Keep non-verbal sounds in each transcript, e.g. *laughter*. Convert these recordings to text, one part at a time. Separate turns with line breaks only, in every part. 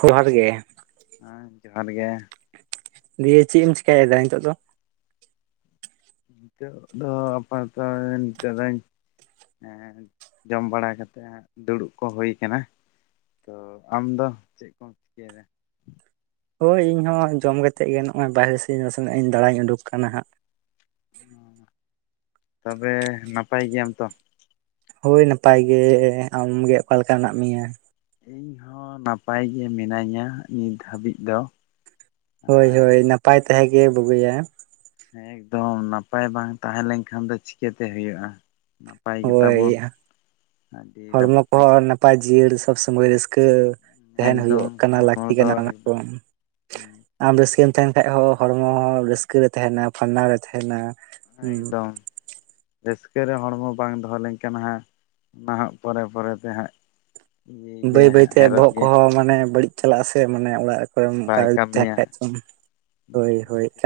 ᱡᱚᱦᱟᱨ ᱜᱮ ᱾
ᱦᱮᱸ ᱡᱚᱦᱟᱨ ᱜᱮ ᱾
ᱫᱤᱭᱮ ᱪᱮᱜ ᱮᱢ ᱪᱤᱠᱟᱭᱮᱫᱟ ᱱᱤᱛᱚᱜ ᱫᱚ?
ᱱᱤᱛᱚᱜ ᱫᱚ ᱟᱯᱟᱛᱚᱛᱚ *unintelligible* ᱱᱤᱛᱚᱜ ᱫᱚᱧ ᱮᱸ ᱡᱚᱢ ᱵᱟᱲᱟ ᱠᱟᱛᱮᱫ ᱦᱟᱸᱜ ᱫᱩᱲᱩᱵ ᱠᱚ ᱦᱩᱭ ᱠᱟᱱᱟ ᱾ ᱛᱚ ᱟᱢᱫᱚ ᱪᱮᱜ ᱠᱚᱢ ᱪᱤᱠᱟᱹᱭᱮᱫᱟ?
ᱦᱳᱭ ᱤᱧ ᱦᱚᱸ ᱡᱚᱢ ᱠᱟᱛᱮᱫ ᱜᱮ ᱱᱚᱜᱼᱚᱭ ᱵᱟᱦᱨᱮ ᱥᱮᱫ ᱤᱧ ᱱᱟᱥᱮᱱᱟᱜ ᱫᱟᱬᱟᱧ ᱩᱰᱩᱠ ᱠᱟᱱᱟ ᱦᱟᱸᱜ ᱾
ᱛᱚᱵᱮ ᱱᱟᱯᱟᱭ ᱜᱮᱭᱟᱢ ᱛᱚ?
ᱦᱳᱭ ᱱᱟᱯᱟᱭ ᱜᱮ, ᱟᱢᱜᱮ ᱚᱠᱟ ᱞᱮᱠᱟ ᱢᱮᱱᱟᱜ ᱢᱮᱭᱟ?
ᱤᱧ ᱦᱚᱸ ᱱᱟᱯᱟᱭ ᱜᱮ ᱢᱤᱱᱟᱹᱧᱟ ᱱᱤᱛ ᱦᱟᱹᱵᱤᱡ ᱫᱚ ᱾
ᱦᱳᱭ ᱦᱳᱭ ᱱᱟᱯᱟᱭ ᱛᱟᱦᱮᱸ ᱜᱮ ᱵᱩᱜᱤᱭᱟ ᱾
ᱮᱠᱫᱚᱢ ᱱᱟᱯᱟᱭ ᱵᱟᱝ ᱛᱟᱦᱮᱸ ᱞᱮᱱᱠᱷᱟᱱ ᱫᱚ ᱪᱤᱠᱟᱹᱛᱮ ᱦᱩᱭᱩᱜᱼᱟ ᱾ ᱱᱟᱯᱟᱭ
ᱦᱳᱭ
ᱜᱮᱛᱟᱵᱚᱱ ᱟᱹᱰᱤ
ᱦᱚᱲᱢᱚ
ᱞᱟᱠᱛᱤ ᱾
ᱠᱚᱦᱚᱸ ᱱᱟᱯᱟᱭ ᱡᱤᱭᱟᱹᱲ ᱥᱚᱵ ᱥᱚᱢᱚᱭ ᱨᱟᱹᱥᱠᱟᱹ ᱛᱟᱦᱮᱱ
ᱮᱠᱫᱚᱢ
ᱦᱩᱭᱩᱜ ᱠᱟᱱᱟ
ᱦᱚᱲᱢᱚ
ᱞᱟᱹᱠᱛᱤ
ᱫᱚ
ᱠᱟᱱᱟ ᱚᱱᱟ ᱠᱚ
ᱮᱠᱫᱚᱢ
᱾ ᱟᱢ ᱨᱟᱹᱥᱠᱟᱹᱢ ᱛᱟᱦᱮᱱ ᱠᱷᱟᱱ ᱦᱚᱸ ᱦᱚᱲᱢᱚ ᱦᱚᱸ ᱨᱟᱹᱥᱠᱟᱹ ᱨᱮ ᱛᱟᱦᱮᱸᱱᱟ ᱯᱷᱟᱨᱱᱟᱣ ᱨᱮ ᱛᱟᱦᱮᱱᱟ ᱾
ᱮᱠᱫᱚᱢ ᱾ ᱨᱟᱹᱥᱠᱟᱹ ᱨᱮ ᱦᱚᱲᱢᱚ ᱵᱟᱝ ᱫᱚᱦᱚ ᱞᱮᱱ ᱠᱷᱟᱱ ᱦᱟᱸᱜ ᱱᱟᱸᱦᱟᱜ ᱯᱚᱨᱮ ᱯᱚᱨᱮ ᱛᱮ ᱦᱟᱸᱜ ᱤᱭᱟᱹᱭ
ᱵᱟᱹᱭ
ᱜᱮᱭᱟ ᱦᱟᱸᱜ
ᱵᱟᱹᱭᱛᱮ
ᱦᱮᱨᱚᱜ
ᱵᱚᱦᱚᱜ
ᱜᱮᱭᱟ
ᱠᱚᱦᱚᱸ ᱢᱟᱱᱮ ᱵᱟᱹᱲᱤᱡ ᱪᱟᱞᱟᱜ ᱟᱥᱮ ᱢᱟᱱᱮ ᱚᱲᱟᱜ ᱨᱮ ᱠᱚᱨᱮ ᱚᱱᱠᱟ
ᱵᱟᱭ
ᱛᱟᱦᱮᱸᱱ
ᱠᱟᱹᱢᱤᱭᱟ
ᱠᱷᱟᱡ ᱫᱚ ᱾
ᱵᱮᱥᱤ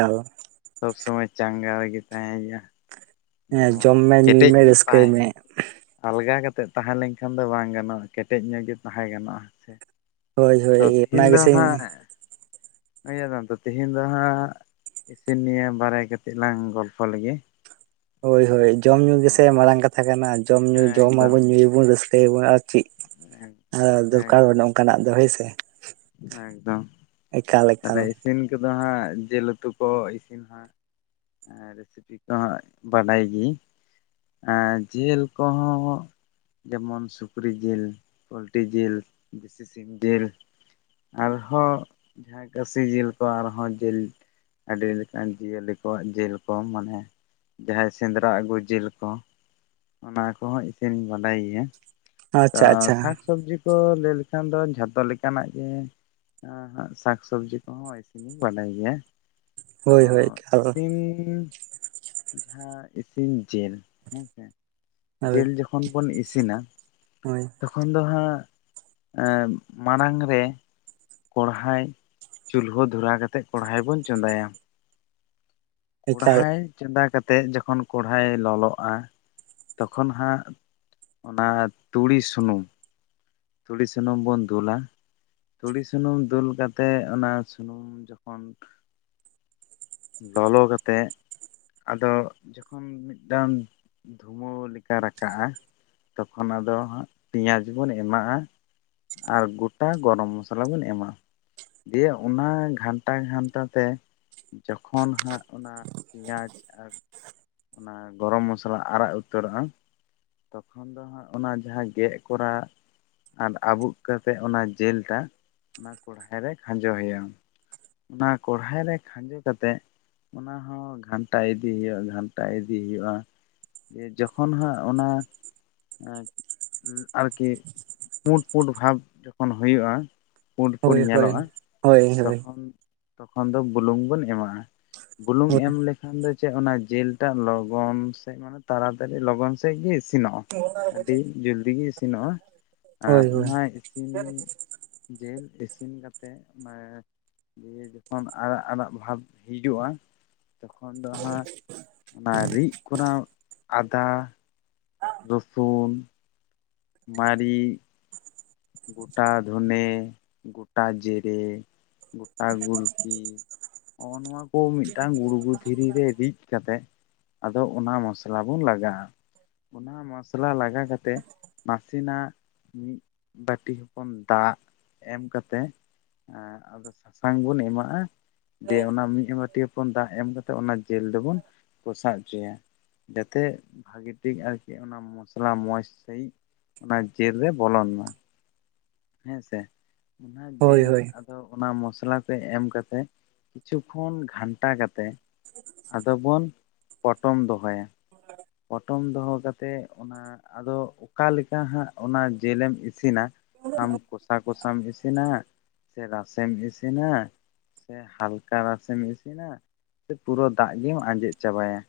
ᱥᱚᱵ ᱥᱚᱢᱚᱭ ᱪᱟᱸᱜᱟ ᱨᱮᱜᱮ ᱛᱟᱦᱮᱸᱼᱟ ᱾
ᱦᱮᱸ
ᱡᱮᱢᱚᱱ
ᱡᱚᱢ ᱢᱮ ᱧᱩᱭ
ᱠᱮᱴᱮᱡ
ᱢᱮ
ᱧᱚᱜ
ᱨᱟᱹᱥᱠᱟᱹᱭ
ᱛᱟᱦᱮᱸ
ᱢᱮ
ᱦᱩᱭᱩᱜᱼᱟ ᱾ ᱟᱞᱜᱟ ᱠᱟᱛᱮᱜ ᱛᱟᱦᱮᱸ ᱞᱮᱱᱠᱷᱟᱱ ᱫᱚ ᱵᱟᱝ ᱜᱟᱱᱚᱜᱼᱟ ᱠᱮᱴᱮᱡ ᱧᱚᱜ ᱜᱮ ᱛᱟᱦᱮᱸ ᱜᱟᱱᱚᱜᱼᱟ, ᱥᱮ
ᱦᱳᱭ
ᱛᱚ
ᱦᱳᱭ ᱚᱱᱟ
ᱛᱮᱦᱤᱧ ᱫᱚ
ᱜᱮᱥᱮᱧ
ᱦᱮᱸᱜ ᱤᱭᱟᱛᱟᱢ ᱫᱚ ᱛᱤᱦᱤᱧ ᱫᱚ ᱦᱟᱸᱜ ᱤᱥᱤᱱ ᱱᱤᱭᱟᱹ ᱵᱟᱨᱟᱭ ᱠᱟᱛᱮᱫ ᱞᱟᱝ ᱜᱚᱞᱯᱚ ᱞᱮᱜᱮ
ᱦᱳᱭ ᱦᱳᱭ ᱡᱚᱢ ᱧᱩ ᱜᱮᱥᱮ ᱢᱟᱨᱟᱝ ᱠᱟᱛᱷᱟ ᱠᱟᱱᱟ ᱡᱚᱢ ᱧᱩ
ᱮᱠᱫᱚᱢ
ᱡᱚᱢᱟᱵᱚᱱ ᱧᱩᱭᱟᱵᱚᱱ ᱨᱟᱹᱥᱠᱟᱹ ᱭᱟᱵᱚᱱ ᱟᱨ ᱪᱮᱫ ᱟᱨ
ᱮᱠᱫᱚᱢ
ᱫᱚᱨᱠᱟᱨ
ᱮᱠᱫᱚᱢ
ᱵᱟᱹᱱᱩᱜᱼᱟ ᱚᱱᱠᱟᱱᱟᱜ ᱫᱚ ᱦᱳᱭ ᱥᱮ ᱾
ᱮᱠᱫᱚᱢ
ᱮᱠᱟᱞ
ᱛᱟᱦᱞᱮ ᱤᱥᱤᱱ ᱠᱚᱫᱚ ᱦᱟᱸᱜ ᱡᱤᱞ ᱩᱛᱩ ᱠᱚ ᱤᱥᱤᱱ ᱦᱟᱸᱜ ᱨᱮᱥᱤᱯᱤ ᱠᱚᱦᱚᱸ ᱵᱟᱰᱟᱭ ᱜᱮᱭᱤᱱ ᱟᱨ ᱡᱤᱞ ᱠᱚᱦᱚᱸ ᱡᱮᱢᱚᱱ ᱥᱩᱠᱨᱤ ᱡᱤᱞ, ᱯᱳᱞᱴᱤ ᱡᱤᱞ, ᱫᱮᱥᱤ ᱥᱤᱢ ᱡᱤᱞ ᱟᱨᱦᱚᱸ ᱡᱟᱦᱟᱸ ᱠᱷᱟᱥᱤ ᱡᱤᱞ ᱠᱚ ᱟᱨᱦᱚᱸ ᱡᱤᱞ ᱟᱹᱰᱤ ᱞᱮᱠᱟᱱ ᱡᱤᱭᱟᱹᱞᱤ ᱠᱚᱣᱟᱜ ᱡᱤᱞ ᱠᱚ ᱢᱟᱱᱮ ᱡᱟᱦᱟᱸᱭ ᱥᱮᱸᱫᱽᱨᱟ ᱟᱹᱜᱩ ᱡᱤᱞ ᱠᱚ ᱚᱱᱟ ᱠᱚᱦᱚᱸ ᱤᱥᱤᱱᱤᱧ ᱵᱟᱰᱟᱭ ᱜᱮᱭᱟ ᱾ ᱛᱚ
ᱟᱪᱪᱷᱟ ᱟᱪᱪᱷᱟ
ᱥᱟᱠᱥᱚᱵᱽᱡᱤ ᱠᱚ ᱞᱟᱹᱭ ᱞᱮᱠᱷᱟᱱ ᱫᱚ ᱡᱷᱚᱛᱚ ᱞᱮᱠᱟᱱᱟᱜ ᱡᱮ ᱥᱟᱠ ᱥᱚᱵᱽᱡᱤ ᱠᱚᱦᱚᱸ ᱤᱥᱤᱱᱤᱧ ᱵᱟᱰᱟᱭ ᱜᱮᱭᱟ ᱾ ᱛᱚ
ᱦᱳᱭ ᱦᱳᱭ ᱮᱠᱟᱞ
ᱤᱥᱤᱱ ᱡᱟᱦᱟᱸ ᱤᱥᱤᱱ ᱡᱤᱞ ᱦᱮᱸᱥᱮ
ᱦᱳᱭ
ᱡᱤᱞ ᱡᱚᱠᱷᱚᱱ ᱵᱚᱱ ᱤᱥᱤᱱᱟ
ᱦᱳᱭ
ᱛᱚᱠᱷᱚᱱ ᱫᱚ ᱦᱟᱸᱜ ᱢᱟᱲᱟᱝ ᱨᱮ ᱠᱚᱲᱦᱟᱭ ᱪᱩᱞᱦᱟᱹ ᱫᱷᱚᱨᱟᱣ ᱠᱟᱛᱮ ᱠᱚᱲᱦᱟᱭ ᱵᱚᱱ ᱪᱚᱸᱫᱟᱭᱟ
ᱮᱠᱟᱞ
ᱠᱚᱲᱦᱟᱭ ᱪᱚᱸᱫᱟ ᱠᱟᱛᱮᱫ ᱡᱚᱠᱷᱚᱱ ᱠᱚᱲᱦᱟᱭ ᱞᱚᱞᱚᱜᱼᱟ ᱛᱚᱠᱷᱚᱱ ᱦᱟᱸᱜ ᱚᱱᱟ ᱛᱩᱲᱤ ᱥᱩᱱᱩᱢ ᱛᱩᱲᱤ ᱥᱩᱱᱩᱢ ᱵᱚᱱ ᱫᱩᱞᱟ ᱛᱩᱲᱤ ᱥᱩᱱᱩᱢ ᱫᱩᱞ ᱠᱟᱛᱮᱜ ᱚᱱᱟ ᱥᱩᱱᱩᱢ ᱡᱚᱠᱷᱚᱱ ᱞᱚᱞᱚ ᱠᱟᱛᱮ ᱟᱫᱚ ᱡᱚᱠᱷᱚᱱ ᱢᱤᱫᱴᱟᱝ ᱫᱷᱩᱸᱣᱟᱹ ᱞᱮᱠᱟ ᱨᱟᱠᱟᱜᱼᱟ ᱛᱚᱠᱷᱚᱱ ᱟᱫᱚ ᱦᱟᱸᱜ ᱯᱮᱸᱭᱟᱡᱽ ᱵᱚᱱ ᱮᱢᱟᱜᱼᱟ᱾ ᱟᱨ ᱜᱚᱴᱟ ᱜᱚᱨᱚᱢ ᱢᱚᱥᱞᱟ ᱵᱚᱱ ᱮᱢᱟ ᱫᱤᱭᱮ ᱚᱱᱟ ᱜᱷᱟᱱᱴᱟ ᱜᱷᱟᱱᱴᱟ ᱛᱮ ᱡᱚᱠᱷᱚᱱ ᱦᱟᱸᱜ ᱚᱱᱟ ᱯᱮᱸᱭᱟᱡᱽ ᱟᱨ ᱚᱱᱟ ᱜᱚᱨᱚᱢ ᱢᱚᱥᱞᱟ ᱟᱨᱟᱜ ᱩᱛᱟᱹᱨᱚᱜᱼᱟ ᱛᱚᱠᱷᱚᱱ ᱫᱚ ᱦᱟᱸᱜ ᱚᱱᱟ ᱡᱟᱦᱟᱸ ᱜᱮᱫ ᱠᱚᱨᱟ ᱟᱨ ᱟᱵᱩᱜ ᱠᱟᱛᱮᱫ ᱚᱱᱟ ᱡᱮᱞ ᱴᱟᱜ ᱚᱱᱟ ᱠᱚᱲᱦᱟᱭ ᱨᱮ ᱠᱷᱟᱸᱡᱚᱭᱟᱢ ᱚᱱᱟ ᱠᱚᱲᱦᱟᱭ ᱨᱮ ᱠᱷᱟᱸᱡᱚ ᱠᱟᱛᱮᱜ ᱚᱱᱟ ᱦᱚᱸ ᱜᱷᱟᱱᱴᱟ ᱤᱫᱤ ᱦᱩᱭᱩᱜᱼᱟ ᱜᱷᱟᱱᱴᱟ ᱤᱫᱤ ᱦᱩᱭᱩᱜᱼᱟ ᱡᱮ ᱡᱚᱠᱷᱚᱱ ᱦᱟᱸᱜ ᱚᱱᱟ *unintelligible* ᱟᱨᱠᱤ ᱯᱩᱸᱰ ᱯᱩᱸᱰ ᱵᱷᱟᱵᱽ ᱡᱚᱠᱷᱚᱱ ᱦᱩᱭᱩᱜᱼᱟ ᱯᱩᱸᱰ ᱯᱩᱸᱰ
ᱦᱳᱭ ᱦᱳᱭ
ᱧᱮᱞᱚᱜᱼᱟ
ᱦᱳᱭ ᱦᱳᱭ
ᱛᱚᱠᱷᱚᱱ ᱛᱚᱠᱷᱚᱱ ᱫᱚ ᱵᱩᱞᱩᱝ ᱵᱚᱱ ᱮᱢᱟᱜᱼᱟ ᱵᱩᱞᱩᱝ
ᱦᱳᱭ
ᱮᱢ ᱞᱮᱠᱷᱟᱱ ᱫᱚ ᱪᱮᱫ ᱚᱱᱟ ᱡᱤᱞ ᱴᱟᱜ ᱞᱚᱜᱚᱱ ᱥᱮ ᱢᱟᱱᱮ ᱛᱟᱲᱟᱛᱟᱲᱤ ᱞᱚᱜᱚᱱ ᱥᱮ ᱥᱮᱫ ᱜᱮ ᱤᱥᱤᱱᱚᱜᱼᱟ ᱟᱹᱰᱤ ᱡᱚᱞᱫᱤ ᱜᱮ ᱤᱥᱤᱱᱚᱜᱼᱟ ᱟᱨ
ᱦᱳᱭ ᱦᱳᱭ ᱦᱳᱭ
ᱚᱱᱟ ᱤᱥᱤᱱ ᱡᱮᱞ ᱤᱥᱤᱱ ᱠᱟᱛᱮᱫ ᱢᱮ ᱫᱤᱭᱮ ᱡᱚᱠᱷᱚᱱ ᱟᱨᱟᱜ ᱟᱨᱟᱜ ᱵᱷᱟᱵ ᱦᱤᱡᱩᱜᱼᱟ ᱛᱚᱠᱷᱚᱱ ᱫᱚ ᱦᱟᱸᱜ ᱚᱱᱟ ᱨᱤᱫ ᱠᱚᱨᱟᱣ ᱟᱫᱟ ᱨᱚᱥᱩᱱ ᱢᱟᱨᱤᱡ ᱜᱳᱴᱟ ᱫᱷᱚᱸᱱᱮ ᱜᱳᱴᱟ ᱡᱮᱨᱮ ᱜᱚᱴᱟ ᱜᱩᱞᱠᱤ ᱱᱚᱜᱼᱚ ᱱᱚᱣᱟ ᱠᱚ ᱢᱤᱫᱴᱟᱝ ᱜᱩᱲᱜᱩᱡ ᱫᱷᱤᱨᱤ ᱨᱮ ᱨᱤᱫ ᱠᱟᱛᱮᱜ ᱟᱫᱚ ᱚᱱᱟ ᱢᱚᱥᱞᱟ ᱵᱚᱱ ᱞᱟᱜᱟᱜᱼᱟ ᱚᱱᱟ ᱢᱚᱥᱞᱟ ᱞᱟᱜᱟ ᱠᱟᱛᱮᱜ ᱱᱟᱥᱮᱱᱟᱜ ᱢᱤᱫ ᱵᱟᱹᱴᱤ ᱦᱚᱯᱚᱱ ᱫᱟᱜ ᱮᱢ ᱠᱟᱛᱮ *unintelligible* ᱟᱫᱚ ᱥᱟᱥᱟᱝ ᱵᱩᱱ ᱮᱢᱟᱜᱼᱟ ᱫᱤᱭᱮ ᱚᱱᱟ ᱢᱤᱫ ᱵᱟᱹᱴᱤ ᱦᱚᱯᱚᱱ ᱫᱟᱜ ᱮᱢ ᱠᱟᱛᱮᱫ ᱚᱱᱟ ᱡᱮᱞ ᱫᱚᱵᱚᱱ ᱠᱚᱥᱟᱣ ᱦᱚᱪᱚᱭᱟ ᱡᱟᱛᱮ ᱵᱷᱟᱜᱤ ᱴᱷᱤᱠ ᱟᱨᱠᱤ ᱚᱱᱟᱢᱼᱼ ᱢᱚᱥᱞᱟ ᱢᱚᱸᱡᱽ ᱥᱟᱺᱦᱤᱡ ᱚᱱᱟ ᱡᱮᱞ ᱨᱮ ᱵᱚᱞᱚᱱ ᱢᱟ ᱦᱮᱸ ᱥᱮ ᱚᱱᱟ
ᱦᱳᱭ
ᱡᱮᱞ ᱟᱫᱚᱼᱼ ᱫᱚ ᱚᱱᱟ ᱢᱚᱥᱞᱟ ᱛᱮ ᱮᱢ ᱠᱟᱛᱮ ᱠᱤᱪᱷᱩ ᱠᱷᱚᱱ ᱜᱷᱟᱱᱴᱟ ᱠᱟᱛᱮ ᱟᱫᱚ ᱵᱚᱱ ᱯᱚᱴᱚᱢ ᱫᱚᱦᱚᱭᱟ ᱯᱚᱴᱚᱢ ᱫᱚᱦᱚ ᱠᱟᱛᱮᱜ ᱚᱱᱟ ᱟᱫᱚ ᱚᱠᱟ ᱞᱮᱠᱟ ᱦᱟᱸᱜ ᱚᱱᱟ ᱡᱮᱞᱮᱢᱼᱼ ᱤᱥᱤᱱᱟ ᱟᱢ ᱠᱚᱥᱟ ᱠᱚᱥᱟᱢ ᱤᱥᱤᱱᱟ ᱥᱮ ᱨᱟᱥᱮᱢ ᱤᱥᱤᱱᱟ ᱥᱮ ᱦᱟᱞᱠᱟ ᱨᱟᱥᱮᱢ ᱤᱥᱤᱱᱟ ᱥᱮ ᱯᱩᱨᱟᱹ ᱫᱟᱜ ᱜᱮᱢ ᱟᱸᱡᱮᱫ ᱪᱟᱵᱟᱭᱟ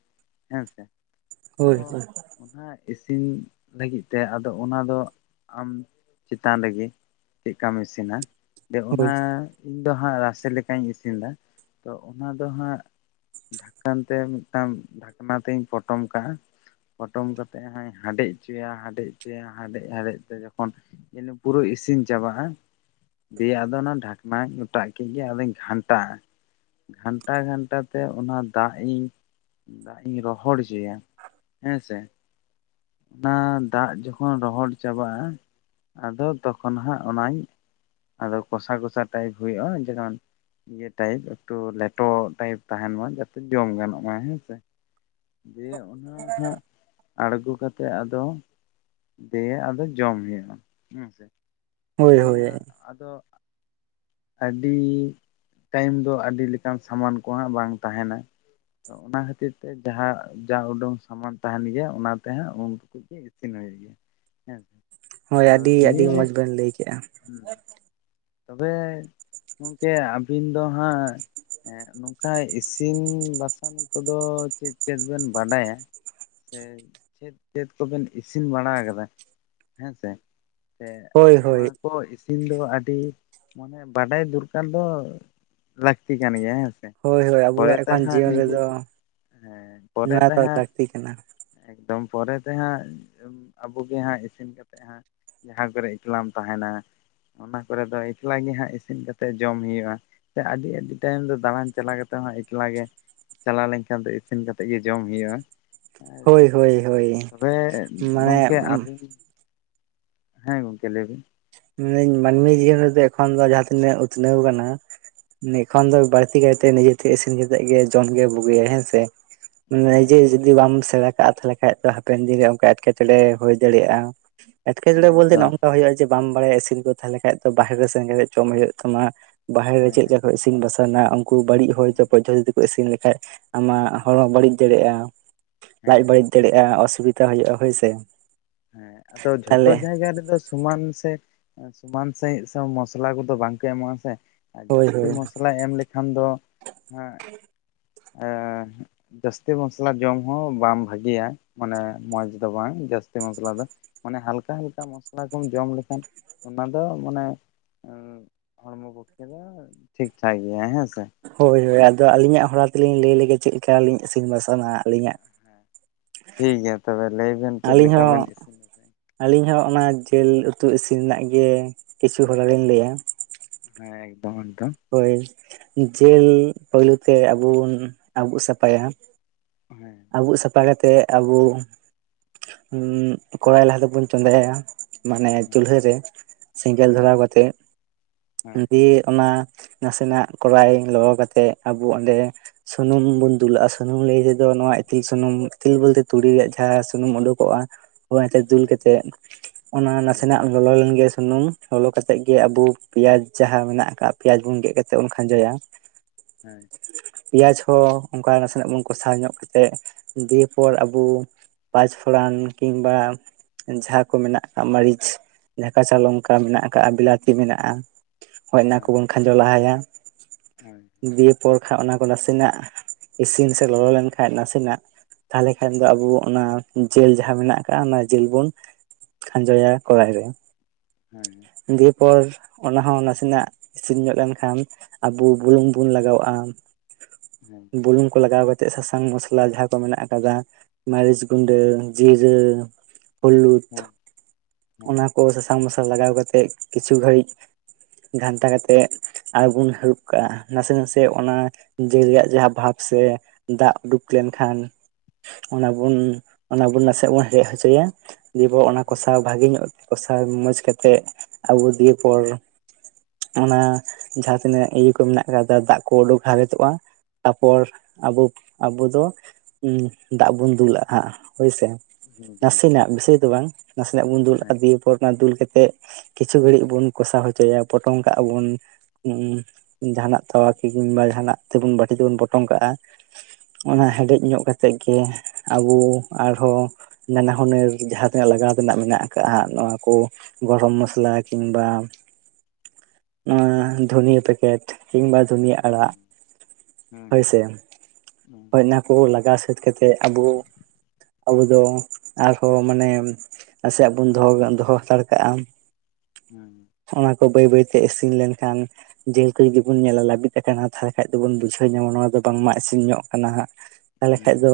ᱦᱮᱸ ᱥᱮ ᱛᱚᱼᱼ
ᱦᱳᱭ
ᱚᱱᱟ ᱤᱥᱤᱱ ᱞᱟᱹᱜᱤᱫ ᱛᱮ ᱟᱫᱚ ᱚᱱᱟ ᱫᱚ ᱟᱢ ᱪᱮᱛᱟᱱ ᱨᱮᱜᱮᱼᱼ ᱪᱮᱜᱠᱟᱢ ᱤᱥᱤᱱᱟ ᱫᱮ ᱚᱱᱟᱼᱼ ᱤᱧ ᱫᱚ ᱦᱟᱸᱜ ᱨᱟᱥᱮ ᱞᱮᱠᱟᱧ ᱤᱥᱤᱱ ᱫᱟ ᱛᱚ ᱚᱱᱟ ᱫᱚ ᱦᱟᱸᱜ ᱰᱷᱟᱠᱟᱱ ᱛᱮ ᱢᱤᱫᱴᱟᱝ ᱰᱷᱟᱠᱱᱟ ᱛᱤᱧ ᱯᱚᱴᱚᱢ ᱠᱟᱜᱼᱟ ᱯᱚᱴᱚᱢ ᱠᱟᱛᱮᱫ ᱦᱟᱭ ᱦᱟᱰᱮᱡ ᱦᱚᱪᱚᱭᱟ ᱦᱟᱰᱮᱡ ᱪᱚᱭᱟ ᱦᱟᱰᱮᱡ ᱦᱟᱰᱮᱡ ᱛᱮ ᱡᱚᱠᱷᱚᱱ ᱤᱱᱟᱹ ᱯᱩᱨᱟᱹ ᱤᱥᱤᱱ ᱪᱟᱵᱟᱜᱼᱟ ᱫᱤᱭᱮ ᱟᱫᱚ ᱚᱱᱟ ᱰᱷᱟᱠᱱᱟᱧ ᱚᱴᱟᱜ ᱠᱤᱫ ᱜᱮ ᱟᱫᱚᱧ ᱜᱷᱟᱱᱴᱟᱣᱟᱜᱼᱟ ᱜᱷᱟᱱᱴᱟ ᱜᱷᱟᱱᱴᱟ ᱛᱮ ᱚᱱᱟ ᱫᱟᱜ ᱤᱧ ᱫᱟᱜ ᱤᱧ ᱨᱚᱦᱚᱲ ᱦᱚᱪᱚᱭᱟ ᱦᱮᱸ ᱥᱮ ᱚᱱᱟ ᱫᱟᱜ ᱡᱚᱠᱷᱚᱱ ᱨᱚᱦᱚᱲ ᱪᱟᱵᱟᱜᱼᱟ ᱟᱫᱚ ᱛᱚᱠᱷᱚᱱ ᱦᱟᱸᱜ ᱚᱱᱟᱧ ᱟᱫᱚ ᱠᱚᱥᱟ ᱠᱚᱥᱟ ᱴᱟᱭᱤᱯ ᱦᱳᱭᱳᱜᱼᱟ ᱡᱮᱢᱚᱱᱼᱼ ᱤᱭᱟᱹ ᱴᱟᱭᱤᱯ ᱮᱠᱴᱩ ᱞᱮᱸᱴᱚ ᱴᱟᱭᱤᱯ ᱛᱟᱦᱮᱱ ᱢᱟ ᱡᱟᱛᱮ ᱡᱚᱢ ᱜᱟᱱᱚᱜ ᱢᱟ ᱦᱮᱸ ᱥᱮᱼᱼ ᱫᱤᱭᱮ ᱚᱱᱟ ᱦᱟᱸᱜ ᱟᱬᱜᱚ ᱠᱟᱛᱮᱫ ᱟᱫᱚᱼᱼ ᱫᱤᱭᱮ ᱟᱫᱚ ᱡᱚᱢ ᱦᱩᱭᱩᱜᱼᱟ ᱦᱮᱸ ᱥᱮ
ᱦᱳᱭ
ᱫᱤᱭᱮ
ᱦᱳᱭ
ᱦᱟᱸᱜ, ᱟᱫᱚ ᱟᱹᱰᱤ ᱴᱟᱭᱤᱢ ᱫᱚ ᱟᱹᱰᱤ ᱞᱮᱠᱟᱱ ᱥᱟᱢᱟᱱ ᱠᱚᱦᱟᱸᱜ ᱵᱟᱝ ᱛᱟᱦᱮᱱᱟ᱾ ᱛᱚ ᱚᱱᱟ ᱠᱷᱟᱹᱛᱤᱨ ᱛᱮ ᱡᱟᱦᱟᱸ ᱡᱟ ᱩᱰᱩᱜ ᱥᱟᱢᱟᱱ ᱠᱚ ᱛᱟᱦᱮᱱ ᱜᱮᱭᱟ᱾ ᱚᱱᱟ ᱛᱮ ᱦᱟᱸᱜ ᱩᱱᱠᱩ ᱤᱛᱷᱱᱟᱹᱭ ᱜᱮᱭᱟ ᱦᱮᱸ ᱥᱮ᱾
ᱦᱳᱭ,
ᱛᱚ
ᱟᱹᱰᱤ ᱟᱹᱰᱤ
ᱫᱤᱭᱮ
ᱢᱚᱸᱡᱽ ᱵᱮᱱ ᱞᱟᱹᱭ ᱠᱮᱜᱼᱟ᱾
ᱦᱩᱸ᱾ ᱛᱚᱵᱮ ᱜᱚᱢᱠᱮ, ᱟᱹᱵᱤᱱ ᱫᱚ ᱦᱟᱸᱜ ᱦᱮᱸ, ᱱᱚᱝᱠᱟ ᱤᱥᱤᱱ ᱵᱟᱥᱟᱝ ᱠᱚᱫᱚ ᱪᱮᱫ ᱪᱮᱫ ᱵᱮᱱ ᱵᱟᱰᱟᱭᱟ? ᱥᱮ ᱪᱮᱫ ᱪᱮᱫ ᱠᱚᱵᱮᱱ ᱤᱥᱤᱱ ᱵᱟᱲᱟ ᱠᱟᱫᱟ? ᱦᱮᱸ ᱥᱮ᱾ ᱥᱮ
ᱦᱳᱭ ᱦᱳᱭ
ᱱᱚᱣᱟ ᱠᱚ ᱤᱥᱤᱱ ᱫᱚ ᱟᱹᱰᱤ ᱢᱟᱱᱮ ᱵᱟᱰᱟᱭ ᱫᱚᱨᱠᱟᱨ ᱫᱚ ᱞᱟᱹᱠᱛᱤ ᱠᱟᱱ ᱜᱮᱭᱟ, ᱦᱮᱸ ᱥᱮ᱾
ᱦᱳᱭ ᱦᱳᱭ
ᱯᱚᱨᱮ
ᱟᱵᱚᱣᱟᱜ
ᱛᱮ
ᱮᱠᱷᱚᱱ
ᱦᱟᱸᱜ
ᱡᱤᱭᱚᱱ
ᱱᱤᱡᱮ
ᱨᱮᱫᱚ
ᱦᱮᱸ ᱯᱚᱨᱮ
ᱱᱚᱣᱟ
ᱛᱮ
ᱫᱚ
ᱦᱟᱸᱜ᱾
ᱞᱟᱹᱠᱛᱤ ᱠᱟᱱᱟ
ᱮᱠᱫᱚᱢ ᱯᱚᱨᱮ ᱛᱮ ᱦᱟᱸᱜ ᱟᱵᱚ ᱜᱮ ᱦᱟᱸᱜ ᱤᱥᱤᱱ ᱠᱟᱛᱮ ᱦᱟᱸᱜ ᱡᱟᱦᱟᱸ ᱠᱚᱨᱮ ᱮᱠᱞᱟᱢ ᱛᱟᱦᱮᱱᱟ᱾ ᱚᱱᱟ ᱠᱚᱨᱮ ᱫᱚ ᱮᱠᱞᱟ ᱜᱮ ᱦᱟᱸᱜ ᱤᱥᱤᱱ ᱠᱟᱛᱮᱫ ᱡᱚᱢ ᱦᱩᱭᱩᱜᱼᱟ᱾ ᱥᱮ ᱟᱹᱰᱤ ᱟᱹᱰᱤ ᱴᱟᱭᱤᱢ ᱫᱚ ᱫᱟᱬᱟᱱ ᱪᱟᱞᱟᱣ ᱠᱟᱛᱮ ᱦᱚᱸ ᱮᱠᱞᱟ ᱜᱮ ᱪᱟᱞᱟᱣ ᱞᱮᱱᱠᱷᱟᱱ ᱫᱚ ᱤᱥᱤᱱ ᱠᱟᱛᱮᱫ ᱜᱮ ᱡᱚᱢ ᱦᱩᱭᱩᱜᱼᱟ᱾
ᱦᱳᱭ ᱦᱳᱭ ᱦᱳᱭ
ᱛᱚᱵᱮ
ᱢᱟᱱᱮ
ᱜᱚᱢᱠᱮ, ᱟᱹᱵᱤᱱ ᱦᱮᱸ ᱜᱚᱢᱠᱮ ᱞᱮᱭ ᱵᱤᱱ?
ᱢᱮᱱᱫᱟᱹᱧ ᱢᱟᱹᱱᱢᱤ ᱡᱤᱭᱚᱱ ᱨᱮᱫᱚ ᱮᱠᱷᱚᱱ ᱫᱚ ᱡᱟᱦᱟᱸᱛᱤ ᱱᱟᱹᱜ ᱩᱛᱱᱟᱹᱣ ᱠᱟᱱᱟ᱾ ᱱᱤᱠᱷᱚᱱ ᱫᱚ ᱵᱟᱹᱲᱛᱤ ᱠᱟᱭᱛᱮ ᱱᱤᱡᱮᱛᱮ ᱤᱥᱤᱱ ᱠᱟᱛᱮᱜ ᱜᱮ ᱡᱚᱢ ᱜᱮ ᱵᱩᱜᱤᱭᱟ ᱦᱮᱸ ᱥᱮ᱾ ᱱᱤᱡᱮ
ᱦᱮᱸ
ᱡᱩᱫᱤ ᱵᱟᱢ ᱥᱮᱬᱟ ᱠᱟᱜᱼᱟ ᱛᱟᱦᱞᱮ ᱠᱷᱟᱡ ᱫᱚ ᱦᱟᱯᱮᱱ ᱫᱤᱱᱨᱮ ᱚᱱᱠᱟ ᱮᱸᱴᱠᱮᱴᱚᱬᱮ ᱦᱳᱭ ᱫᱟᱲᱮᱭᱟᱜᱼᱟ
ᱦᱮᱸ
ᱮᱸᱴᱠᱮᱴᱚᱬᱮ ᱵᱚᱞᱛᱮ
ᱮᱠᱫᱚᱢ
ᱱᱚᱝᱠᱟ ᱦᱳᱭᱳᱜᱼᱟ ᱵᱟᱢ ᱵᱟᱲᱟᱭᱟ ᱤᱥᱤᱱ ᱠᱚ ᱛᱟᱦᱞᱮ ᱠᱷᱟᱡᱽ ᱫᱚ ᱵᱟᱦᱮᱨ ᱨᱮ ᱥᱮᱱ ᱠᱟᱛᱮ ᱡᱚᱢ ᱦᱳᱭᱳᱜ ᱛᱟᱢᱟ᱾ ᱵᱟᱦᱨᱮ
ᱦᱮᱸ
ᱪᱮᱫ
ᱦᱮᱸ
ᱞᱮᱠᱟ ᱠᱚ ᱤᱥᱤᱱ ᱤᱥᱤᱱ ᱵᱟᱥᱟᱝᱼᱟ, ᱩᱱᱠᱩ ᱵᱟᱲᱤᱡ ᱦᱚᱭᱛᱚ ᱯᱚᱫᱫᱷᱚᱛᱤ ᱛᱮᱠᱚ ᱤᱥᱤᱱ ᱞᱮᱠᱷᱟᱡ ᱟᱢᱟᱜ ᱦᱚᱲᱢᱚ ᱵᱟᱹᱲᱤᱡ ᱫᱟᱲᱮᱭᱟᱜᱼᱟ᱾
ᱦᱮᱸ
ᱞᱟᱡ
ᱦᱮᱸ
ᱵᱟᱹᱲᱤᱡ ᱫᱟᱲᱮᱭᱟᱜᱼᱟ᱾ ᱚᱥᱩᱵᱤᱫᱷᱟ ᱦᱳᱭᱳᱜᱼᱟ, ᱦᱳᱭ ᱥᱮ᱾
ᱦᱮᱸ, ᱟᱫᱚ ᱡᱷᱚᱛᱚ ᱡᱟᱭᱜᱟ ᱨᱮᱫᱚ ᱥᱚᱢᱟᱱ ᱥᱮ ᱥᱚᱢᱟᱱ ᱥᱟᱹᱦᱤᱡ ᱢᱚᱥᱞᱟ ᱠᱚᱫᱚ ᱵᱟᱝ ᱠᱚ ᱮᱢᱚᱜᱼᱟ, ᱥᱮ᱾ ᱟᱨ
ᱦᱳᱭ
ᱡᱟᱹᱥᱛᱤ
ᱦᱳᱭ
ᱢᱚᱥᱞᱟᱭ ᱮᱢ ᱞᱮᱠᱷᱟᱱ ᱫᱚ ᱦᱟᱸᱜ ᱡᱟᱹᱥᱛᱤ ᱢᱚᱥᱞᱟ ᱡᱚᱢ ᱦᱚᱸ ᱵᱟᱝ ᱵᱷᱟᱹᱜᱮᱭᱟ᱾ ᱢᱟᱱᱮ ᱢᱚᱸᱡᱽ ᱫᱚ ᱵᱟᱝ ᱢᱚᱥᱞᱟ ᱫᱚ ᱢᱟᱱᱮ ᱦᱟᱞᱠᱟ ᱦᱟᱞᱠᱟ ᱢᱚᱥᱞᱟ ᱠᱚᱢ ᱡᱚᱢ ᱞᱮᱠᱷᱟᱱ ᱚᱱᱟ ᱫᱚ ᱢᱟᱱᱮ ᱦᱩ, ᱦᱚᱲᱢᱚ ᱯᱚᱠᱠᱷᱮ ᱫᱚ ᱴᱷᱤᱠ ᱴᱷᱟᱠ ᱜᱮᱭᱟ ᱦᱮᱸᱥᱮ᱾
ᱦᱳᱭ ᱦᱳᱭ, ᱟᱫᱚ ᱟᱹᱞᱤ ᱧᱟᱜ ᱦᱚᱨᱟ ᱛᱮᱞᱤᱧ ᱞᱟᱹᱭ ᱞᱮ ᱜᱮ ᱪᱮᱫ ᱞᱮᱠᱟ ᱞᱤᱧ ᱤᱥᱤᱱ ᱵᱟᱥᱟᱝᱼᱟ? ᱟᱹᱞᱤᱧ ᱟᱜ
ᱴᱷᱤᱠ ᱜᱮᱭᱟ᱾ ᱛᱚᱵᱮ ᱞᱟᱹᱭ ᱵᱮᱱ ᱪᱮᱫ
ᱟᱹᱞᱤᱧ
ᱞᱮᱠᱟ ᱵᱤᱱ
ᱦᱚᱸ
ᱤᱥᱤᱱ
ᱟᱹᱞᱤᱧ ᱦᱚᱸ ᱚᱱᱟ ᱡᱮᱞ ᱩᱛᱩ ᱤᱥᱤᱱ ᱨᱮᱱᱟᱜ ᱜᱮ ᱠᱤᱪᱷᱩ ᱦᱚᱨᱟ ᱞᱤᱧ ᱞᱟᱹᱭᱼᱟ᱾
ᱦᱮᱸ ᱮᱠᱫᱚᱢ, ᱮᱠᱫᱚᱢ᱾
ᱦᱳᱭ ᱡᱮᱞ ᱯᱳᱭᱞᱳ ᱛᱮ ᱟᱵᱩᱱ ᱟᱵᱩᱜ ᱥᱟᱯᱷᱟᱭᱼᱟ᱾
ᱦᱮᱸ᱾
ᱟᱵᱩᱜ ᱥᱟᱯᱷᱟ ᱠᱟᱛᱮᱜ ᱟᱵᱚ ᱠᱚᱸᱲᱟᱭ ᱞᱟᱦᱟ ᱛᱮᱵᱚᱱ ᱪᱚᱸᱫᱟᱭᱼᱟ᱾ ᱢᱟᱱᱮ ᱪᱩᱞᱦᱟᱹᱨ ᱨᱮ ᱥᱮᱸᱜᱮᱞ
ᱦᱮᱸ
ᱫᱷᱚᱨᱟᱣ ᱠᱟᱛᱮᱫ
ᱦᱮᱸ
ᱫᱤᱭᱮ ᱚᱱᱟ ᱱᱟᱥᱮ ᱱᱟᱸᱜ ᱠᱚᱸᱲᱟᱭ ᱞᱚᱞᱚ ᱠᱟᱛᱮᱜ ᱟᱵᱚ ᱚᱸᱰᱮ ᱥᱩᱱᱩᱢ ᱵᱚᱱ ᱫᱩᱞᱟᱜᱼᱟ, ᱥᱩᱱᱩᱢ ᱞᱟᱹᱭ ᱱᱚᱣᱟ ᱤᱛᱤᱞ ᱥᱩᱱᱩᱢ ᱤᱛᱤᱞ ᱵᱚᱞ ᱛᱮ ᱛᱩᱲᱤ ᱨᱮᱭᱟᱜ ᱡᱟᱦᱟ ᱥᱩᱱᱩᱢ ᱩᱰᱩᱠ ᱚᱜᱼᱟ᱾ ᱦᱳᱭ ᱫᱩᱞ
ᱦᱮᱸ
ᱠᱟᱛᱮᱜ ᱚᱱᱟ
ᱦᱮᱸ
ᱱᱟᱥᱮ ᱱᱟᱜ ᱞᱚᱞᱚ ᱞᱮᱱ ᱜᱮ ᱥᱩᱱᱩᱢ ᱞᱚᱞᱚ ᱠᱟᱛᱮᱜ ᱟᱵᱩ ᱯᱮᱸᱭᱟᱡ ᱡᱟᱦᱟ ᱢᱮᱱᱟᱜ ᱟᱠᱟᱜᱼᱟ᱾ ᱯᱮᱸᱭᱟᱡ ᱵᱚᱱ ᱜᱮᱫ ᱠᱟᱛᱮᱫ ᱵᱚᱱ ᱠᱷᱟᱸᱡᱚᱭᱟ
ᱦᱮᱸ᱾
ᱯᱮᱸᱭᱟᱡᱽ ᱦᱚᱸ ᱚᱱᱠᱟ ᱱᱟᱥᱮ ‌ᱱᱟᱸᱜ ᱵᱚᱱ ᱠᱚᱥᱟᱣ ᱧᱚᱜ ᱠᱟᱛᱮᱫ ᱫᱤᱭᱮ ᱯᱚᱨ ᱟᱵᱚ ᱯᱟᱸᱪ ᱯᱷᱚᱲᱟᱱ ᱠᱤᱝ ᱵᱟ ᱡᱟᱦᱟ ᱠᱚ ᱢᱮᱱᱟᱜ ᱟᱠᱟᱜᱼᱟ ᱢᱟᱹᱨᱤᱪ ᱡᱟᱦᱟ ᱠᱟᱪᱟ ᱞᱚᱝᱠᱟ ᱢᱮᱱᱟᱜ ᱟᱠᱟᱫ ᱵᱤᱞᱟᱹᱛᱤ ᱢᱮᱱᱟᱜᱼᱟ᱾ ᱦᱳᱭ ᱚᱱᱟ ᱠᱚ ᱵᱚᱱ ᱠᱷᱟᱸᱡᱚ ᱞᱟᱦᱟᱭᱼᱟ᱾
ᱦᱩᱸ
ᱫᱤᱭ ᱮ ᱯᱚᱨ *unintelligible* ᱚᱱᱟ ᱠᱚ ᱱᱟᱥᱮ ᱱᱟᱸᱜ ᱤᱥᱤᱱ ᱥᱮ ᱞᱚᱞᱚ ᱞᱮᱱ ᱠᱷᱟᱱ *unintelligible* ᱱᱟᱥᱮ ᱱᱟᱸᱜ ᱛᱟᱦᱞᱮ ᱠᱷᱟᱱ ᱫᱚ ᱟᱵᱚ ᱚᱱᱟ ᱡᱮᱞ ᱡᱟᱸᱦᱟ ᱢᱮᱱᱟᱜ ᱟᱠᱟᱸᱜᱼᱟ ᱚᱱᱟ ᱡᱮᱞ ᱵᱚᱱ ᱠᱷᱟᱸᱡᱚᱭᱟ ᱠᱚᱲᱟᱭ ᱨᱮ᱾
ᱦᱮᱸ
ᱫᱤᱭᱮ ᱯᱚᱨ ᱚᱱᱟ ᱦᱚ ᱱᱟᱥᱮ ᱱᱟᱸᱜ ᱤᱥᱤᱱ ᱧᱚᱜ ᱞᱮᱱ ᱠᱷᱟᱱ ᱟᱵᱚ ᱵᱩᱞᱩᱝ ᱵᱚᱱ ᱞᱟᱜᱟᱣ ᱟᱜᱼᱟ᱾
ᱦᱮᱸ
ᱵᱩᱞᱩᱝ ᱠᱚ ᱞᱟᱜᱟᱣ ᱠᱟ ᱠᱟᱛᱮᱫ *unintelligible* ᱥᱟᱥᱟᱝ ᱢᱚᱥᱞᱟ ᱡᱟᱦᱟᱸ ᱠᱚ ᱢᱮᱱᱟᱜ ᱟᱠᱟᱫᱟ ᱢᱟᱹᱨᱤᱪ ᱜᱩᱰᱟᱹ ᱡᱤᱨᱟᱹ ᱦᱩ ᱞᱩᱛᱷ ᱚᱱᱟ ᱠᱚ *unintelligible* ᱥᱟᱥᱟᱝ ᱢᱚᱥᱞᱟ ᱞᱟᱜᱟᱣ ᱠᱟᱛᱮᱫ ᱠᱤᱪᱷᱩ ᱜᱷᱟᱹᱲᱤᱡ ᱜᱷᱟᱱᱴᱟ ᱠᱟᱛᱮᱫ ᱟᱨ ᱵᱚᱱ ᱦᱟᱹᱨᱩᱵ ᱠᱟᱜ-ᱟ ᱱᱟᱥᱮ ᱱᱟᱥᱮ ᱚᱱᱟ ᱡᱮᱞ ᱨᱮᱭᱟᱜ ᱡᱟᱦᱟᱸ ᱵᱷᱟᱵᱽ ᱥᱮ ᱫᱟᱜ ᱩᱰᱩᱠ ᱞᱮᱱ ᱠᱷᱟᱱ ᱚᱱᱟ ᱵᱚᱱ ᱚᱱᱟ ᱵᱚᱱ ᱱᱟᱥᱮ ᱭᱟᱜ ᱵᱚᱱ ᱦᱮᱰᱮᱡ ᱦᱚᱪᱚᱭᱟ᱾ ᱫᱤᱭᱮ ᱯᱚᱨ ᱚᱱᱟ ᱠᱚᱥᱟᱣ ᱵᱷᱟᱜᱮ ᱧᱚᱜ ᱠᱚᱥᱟᱣ ᱢᱚᱸᱡᱽ ᱠᱟᱛᱮᱜ ᱟᱵᱚ ᱫᱤᱭᱮ ᱯᱚᱨ ᱚᱱᱟ ᱡᱟᱦᱟᱸ ᱛᱤᱱᱟᱹᱜ ᱤᱭᱟᱹ ᱠᱚ ᱢᱮᱱᱟᱜ ᱟᱠᱟᱫᱟ ᱫᱟᱜ ᱠᱚ ᱩᱰᱩᱠ ᱦᱟᱣᱮᱛᱚᱜᱼᱟ᱾ ᱛᱟᱯᱚᱨ ᱟᱵᱚ ᱟᱵᱚ ᱫᱚ ᱫᱟᱜ ᱵᱚᱱ ᱫᱩᱞ ᱞᱟᱜᱼᱟ ᱦᱳᱭ ᱥᱮ᱾ ᱱᱟᱥᱮ ᱱᱟᱜ ᱵᱮᱥᱤ ᱫᱚ ᱵᱟᱝ ᱱᱟᱥᱮ ᱱᱟᱜ ᱵᱚᱱ ᱫᱩᱞ ᱞᱟᱜᱼᱟ ᱫᱤᱭᱮ ᱯᱚᱨ ᱚᱱᱟ ᱫᱩᱞ ᱠᱟᱛᱮᱫ ᱠᱤᱪᱷᱩ ᱜᱷᱟᱹᱲᱤᱡ ᱵᱚᱱ ᱠᱚᱥᱟᱣ ᱦᱚᱪᱚᱭᱟ ᱯᱚᱴᱚᱢ ᱠᱟᱜᱼᱟ ᱵᱚᱱ᱾ ᱮᱸ ᱡᱟᱦᱟᱸ ᱱᱟᱜ ᱛᱟᱣᱟ ᱠᱤᱝ ᱵᱟ ᱡᱟᱦᱟᱸᱱᱟᱜ ᱛᱮᱵᱚᱱ ᱵᱟᱴᱤ ᱛᱮᱵᱚᱱ ᱯᱚᱴᱚᱢ ᱠᱟᱜᱼᱟ᱾ ᱚᱱᱟ ᱦᱮᱸᱰᱮᱡ ᱧᱚᱜ ᱠᱟᱛᱮᱫ ᱜᱮ ᱟᱵᱚ ᱟᱨ ᱦᱚᱸ ᱱᱟᱱᱟ ᱦᱩᱱᱟᱹᱨ ᱡᱟᱦᱟ ᱛᱤᱱᱟᱹᱜ ᱞᱟᱜᱟᱣ ᱛᱮᱱᱟᱜ ᱢᱮᱱᱟᱜ ᱟᱠᱟᱜᱼᱟ ᱦᱟᱸᱜ ᱱᱚᱣᱟ ᱠᱚ ᱜᱚᱨᱚᱢ ᱢᱚᱥᱞᱟ ᱠᱤᱱ ᱵᱟ ᱱᱚᱣᱟ ᱫᱷᱩᱱᱤᱭᱟᱹ ᱯᱮᱠᱮᱴ ᱠᱤᱝ ᱵᱟ *unintelligible*
ᱦᱮᱸ ᱦᱮᱸ ᱦᱮᱸ
ᱦᱳᱭ ᱚᱱᱟ ᱠᱚ ᱞᱟᱜᱟᱣ ᱥᱟᱹᱛ ᱠᱟᱛᱮᱫ ᱟᱵᱚ ᱟᱵᱚ ᱫᱚ ᱟᱨ ᱦᱚᱸ ᱢᱟᱱᱮ ᱱᱟᱥᱮ ᱭᱟᱜ ᱵᱚᱱ ᱫᱚᱦᱚ ᱫᱚᱦᱚ ᱦᱟᱛᱟᱲ ᱠᱟᱜᱼᱟ᱾
ᱦᱩᱸ
ᱚᱱᱟ ᱠᱚ ᱵᱟᱹᱭ ᱵᱟᱹᱭᱛᱮ ᱤᱥᱤᱱ ᱞᱮᱱᱠᱷᱟᱱ ᱡᱤᱞ ᱠᱚ ᱡᱚᱫᱤ ᱵᱚᱱ ᱧᱮᱞ ᱟ ᱞᱟᱹᱵᱤᱫ ᱟᱠᱟᱱᱟ ᱛᱟᱦᱚᱞᱮ ᱠᱷᱟᱱ ᱫᱚᱵᱚᱱ ᱵᱩᱡᱷᱟᱹᱣ ᱧᱟᱢᱟ ᱱᱚᱣᱟ ᱫᱚ ᱵᱟᱝᱢᱟ ᱤᱥᱤᱱ ᱧᱚᱜ ᱠᱟᱱᱟ ᱦᱟᱸᱜ ᱛᱟᱦᱚᱞᱮ ᱠᱷᱟᱱ ᱫᱚ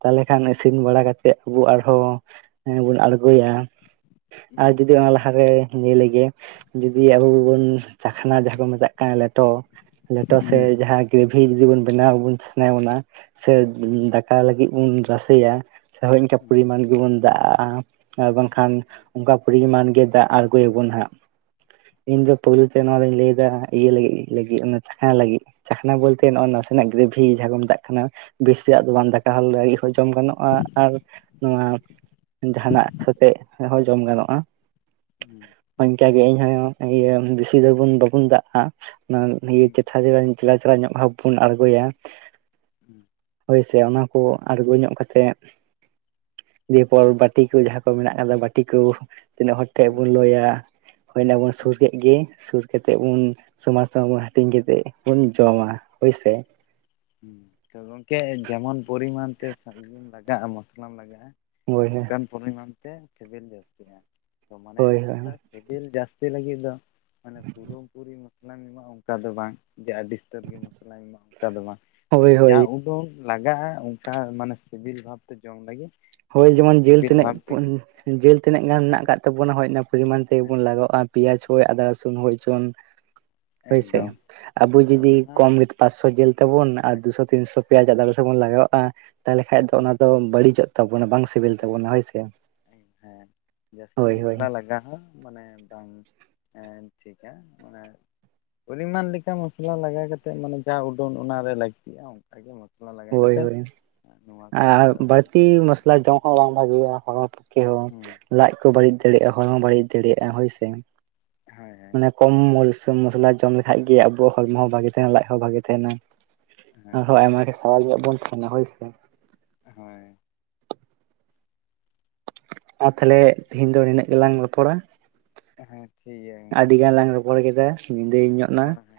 ᱛᱟᱦᱚᱞᱮ ᱠᱷᱟᱱ ᱤᱥᱤᱱ ᱵᱟᱲᱟ ᱠᱟᱛᱮᱜ ᱟᱵᱚ ᱟᱨᱦᱚᱸ ᱵᱚᱱ ᱟᱬᱜᱚᱭᱟ᱾ ᱟᱨ ᱡᱩᱫᱤ ᱚᱱᱟ ᱞᱟᱦᱟ ᱨᱮ ᱞᱟᱹᱭ ᱞᱮᱜᱮ ᱡᱩᱫᱤ ᱟᱵᱚᱵᱚᱱ ᱪᱟᱠᱷᱱᱟ ᱡᱟᱦᱟ ᱠᱚ ᱢᱮᱛᱟᱜ ᱠᱟᱱᱟ ᱞᱮᱴᱚ ᱞᱮᱴᱚ ᱥᱮ ᱡᱟᱦᱟ ᱜᱤᱨᱵᱷᱤ ᱡᱩᱫᱤ ᱵᱚᱱ ᱵᱮᱱᱟᱣ ᱵᱚᱱ ᱥᱟᱱᱟᱭᱮᱫ ᱵᱚᱱᱟ ᱥᱮ ᱫᱟᱠᱟ ᱞᱟᱹᱜᱤᱫ ᱵᱚᱱ ᱨᱟᱥᱮᱭᱟ ᱥᱮ ᱚᱝᱠᱟ ᱯᱚᱨᱤᱢᱟᱱ ᱜᱮᱵᱚᱱ ᱫᱟᱜ ᱟᱜᱼᱟ ᱟᱨ ᱵᱟᱝᱠᱷᱟᱱ ᱚᱱᱠᱟ ᱯᱚᱨᱤᱢᱟᱱ ᱜᱮ ᱫᱟᱜ ᱟᱬᱜᱚᱭᱟᱵᱚᱱ ᱦᱟᱸᱜ᱾ ᱤᱧ ᱫᱚ ᱯᱩᱭᱞᱩ ᱛᱮ ᱱᱚᱣᱟ ᱫᱚᱧ ᱞᱟᱹᱭ ᱫᱟ ᱤᱭᱟᱹ ᱞᱟᱹᱜᱤᱫ ᱞᱟᱹᱜᱤᱫ ᱪᱟᱠᱷᱱᱟ ᱞᱟᱹᱜᱤᱫ᱾ ᱪᱟᱠᱷᱱᱟ ᱵᱚᱞᱛᱮ ᱱᱚᱜᱼᱚᱭ ᱱᱟᱥᱮᱱᱟᱜ ᱜᱨᱮᱵᱷᱤ ᱡᱟᱦᱟᱠᱚ ᱢᱮᱛᱟᱜ ᱠᱟᱱᱟ᱾ ᱵᱮᱥᱤᱭᱟᱜ ᱫᱚ ᱵᱟᱝ ᱫᱟᱠᱟ ᱦᱚ ᱞᱟᱹᱜᱤᱫ ᱦᱚᱸ ᱡᱚᱢ ᱜᱟᱱᱚᱜᱼᱟ ᱟᱨ ᱱᱚᱶᱟ ᱡᱟᱦᱟᱸᱱᱟᱜ ᱥᱟᱛᱮᱜ ᱦᱚᱸ ᱡᱚᱢ ᱜᱟᱱᱚᱜᱼᱟ᱾
ᱦᱩᱸ
ᱦᱚᱧᱠᱟᱜᱮ ᱤᱧᱦᱚ ᱤᱭᱟᱹ ᱵᱤᱥᱤ ᱫᱚᱵᱚᱱ ᱵᱟᱵᱩᱱ ᱫᱟᱜ ᱟ ᱥᱟᱹᱨᱤᱧ ᱪᱮᱞᱟ ᱪᱟᱞᱟᱣ ᱧᱚᱜ ᱵᱷᱟᱵ ᱵᱚᱱ ᱟᱬᱜᱚᱭᱟ,
*inaudible*
ᱦᱳᱭ ᱥᱮ ᱚᱱᱟ ᱠᱚ ᱟᱬᱜᱩ ᱧᱚᱜ ᱠᱟᱛᱮᱜ ᱫᱤᱭᱟᱹᱯᱚᱨ ᱵᱟᱹᱴᱤ ᱠᱩ ᱡᱟᱦᱟᱸ ᱠᱚ ᱢᱮᱱᱟᱜ ᱠᱟᱫᱟ ᱵᱟᱴᱤ ᱠᱩ ᱛᱤᱱᱟᱹᱜ ᱦᱚᱲ ᱴᱷᱮᱡ ᱵᱚᱱ ᱞᱩᱭᱟ ᱦᱳᱭ ᱮᱱᱟᱵᱚᱱ ᱥᱩᱨ ᱠᱮᱜ ᱜᱮ ᱥᱩᱨ ᱠᱮᱛᱮᱜ ᱵᱚᱱ ᱥᱚᱢᱟᱱ ᱥᱚᱢᱟᱱ ᱵᱚᱱ ᱦᱟᱹᱴᱤᱧ ᱠᱮᱛᱮᱜ ᱵᱚᱱ ᱡᱚᱢᱟ ᱦᱳᱭᱥᱮ᱾
ᱛᱚ ᱜᱚᱝᱠᱮ ᱡᱮᱢᱚᱱ ᱯᱚᱨᱤᱢᱟᱱ ᱛᱮ ᱥᱟᱜᱩᱱ ᱞᱟᱜᱟᱜ-ᱟ ᱢᱚᱥᱞᱟᱢ ᱞᱟᱜᱟᱜ-ᱟ
ᱦᱳᱭ
ᱚᱝᱠᱟᱱ ᱯᱚᱨᱤᱢᱟᱱ ᱛᱮ ᱥᱮᱵᱮᱞ ᱡᱟᱹᱥᱛᱤᱜ-ᱟ ᱛᱚ ᱢᱟᱱᱮ
ᱦᱳᱭ
ᱚᱝᱠᱟ ᱥᱤᱵᱤᱞ ᱡᱟᱹᱥᱛᱤ ᱞᱟᱹᱜᱤᱫ ᱫᱚ ᱢᱟᱱᱮ ᱯᱩᱨᱟᱹᱢ ᱯᱩᱨᱤ ᱢᱚᱥᱞᱟᱢ ᱮᱢᱟᱜ ᱚᱝᱠᱟ ᱫᱚ ᱵᱟᱝ ᱡᱮ ᱟᱹᱰᱤ ᱩᱥᱛᱟᱹᱨ ᱜᱮ ᱢᱚᱥᱞᱟᱧ ᱮᱢᱟᱜ ᱚᱱᱠᱟ ᱫᱚ ᱵᱟᱝ᱾
ᱦᱳᱭ
ᱢᱟᱱᱮ ᱡᱟ
ᱦᱳᱭ
ᱩᱰᱩᱝ ᱞᱟᱜᱟᱜᱟ ᱟ ᱚᱱᱠᱟ ᱦᱚᱸ ᱢᱟᱱᱮ ᱥᱤᱵᱤᱞ ᱵᱷᱟᱵᱛᱮ ᱡᱚᱢ ᱞᱟᱹᱜᱤ
ᱦᱳᱭ ᱡᱮᱢᱚᱱ ᱡᱤᱞ ᱛᱤᱱᱟᱹᱜ ᱡᱮᱞ ᱛᱤᱱᱟᱹᱜ ᱜᱟᱱ ᱢᱮᱱᱟᱜ
ᱦᱮᱸ
ᱟᱠᱟᱫ ᱛᱟᱵᱚᱱᱟ ᱦᱳᱭ ᱚᱱᱟ ᱯᱚᱨᱤᱢᱟᱱ
ᱦᱮᱸ
ᱛᱮᱜᱮᱵᱚᱱ ᱞᱟᱹᱜᱟᱣ ᱟ ᱯᱮᱸᱭᱟᱡ ᱠᱚ ᱟᱫᱟ ᱨᱟᱹᱥᱩᱱ ᱦᱳᱭᱪᱚᱱ ᱦᱳᱭᱥᱮ
ᱮᱠᱫᱚᱢ
ᱟᱵᱚ
ᱛᱚ
ᱡᱩᱫᱤ
ᱚᱱᱟ
ᱠᱚᱢ ᱯᱟᱥᱥᱚ ᱡᱤᱞ ᱛᱟᱵᱚᱱ ᱟᱨ
ᱦᱮᱸ
ᱫᱩᱥᱚ ᱛᱤᱱᱥᱚ ᱯᱮᱭᱟᱡ ᱟᱫᱟ ᱨᱟᱹᱥᱩᱱ ᱵᱚᱱ ᱞᱟᱜᱟᱣᱟᱜ-ᱟ ᱛᱟᱦᱞᱮ ᱠᱷᱟᱡ ᱫᱚ
ᱦᱩᱸ
ᱚᱱᱟ ᱫᱚ ᱵᱟᱹᱲᱤᱡᱚᱜ ᱛᱟᱵᱚᱱᱟ ᱵᱟᱝ ᱥᱤᱵᱤᱞ
ᱦᱮᱸ
ᱛᱟᱵᱚᱱᱟ ᱦᱳᱭ ᱥᱮ᱾ᱦᱳᱭ ᱦᱳᱭ
ᱡᱟᱦᱟᱸ ᱢᱟᱱᱮ ᱵᱟᱝ ᱴᱷᱤᱠᱟ ᱢᱟᱱᱮ ᱯᱚᱨᱤᱢᱟᱱ ᱞᱮᱠᱟ ᱢᱚᱥᱞᱟ ᱞᱟᱜᱟᱣ ᱠᱟᱛᱮᱜ ᱢᱟᱱᱮ ᱡᱟ ᱩᱰᱟᱹᱱ ᱚᱱᱟᱨᱮ ᱞᱟᱹᱠᱛᱤᱜ-ᱟ ᱟᱜᱮ ᱢᱚᱥᱞᱟ ᱞᱟᱜᱟ
ᱦᱳᱭ
ᱠᱟᱛᱮᱜ
ᱦᱳᱭ
ᱱᱚᱣᱟ ᱠᱚ ᱟᱫᱚ ᱤᱥᱤᱱ ᱵᱟᱥᱤᱱ
ᱦᱳᱭ ᱟᱢ ᱵᱷᱟᱜᱮᱭᱟ ᱦᱚᱲᱚ ᱯᱚᱠᱠᱷᱮ ᱦᱚᱸ ᱞᱟᱡ ᱠᱚ ᱵᱟᱹᱲᱤᱡ
ᱦᱳᱭ
ᱫᱟᱲᱮᱜ-ᱟ ᱦᱚᱲᱢᱚ ᱵᱟᱹᱲᱤᱡ ᱫᱟᱲᱮᱭᱟᱜ-ᱟ ᱦᱳᱭᱥᱮ᱾
ᱦᱮᱸ
ᱢᱟᱱᱮ ᱠᱚᱢ ᱢ ᱤᱥᱤᱱ ᱢᱚᱥᱞᱟ ᱡᱚᱢ ᱞᱮᱠᱷᱟᱡ ᱜᱮ ᱟᱵᱚᱣᱟᱜ ᱦᱚᱲᱢᱚ ᱦᱚᱸ ᱵᱷᱟᱜᱮ ᱛᱟᱦᱮᱱᱟ ᱞᱟᱡ ᱦᱚᱸ ᱵᱷᱟᱜᱮ ᱛᱟᱦᱮᱱᱟ᱾ *unintelligible*
ᱦᱚᱸᱭ
ᱟᱨ ᱛᱷᱟᱞᱮ ᱛᱤᱦᱤᱧ ᱫᱚ ᱱᱤᱱᱟᱹᱜ ᱜᱮᱞᱟᱝ ᱨᱚᱯᱚᱲᱟ,
ᱦᱮᱸ ᱴᱷᱤᱠ ᱜᱮᱭᱟ ᱜᱚᱝᱠᱮ
ᱟᱹᱰᱤ ᱜᱟᱱ ᱞᱟᱝ ᱨᱚᱯᱚᱲ ᱠᱮᱫᱟ ᱧᱤᱫᱟᱹᱭ ᱧᱚᱜ ᱱᱟ᱾
ᱦᱳᱭ ᱦᱳᱭ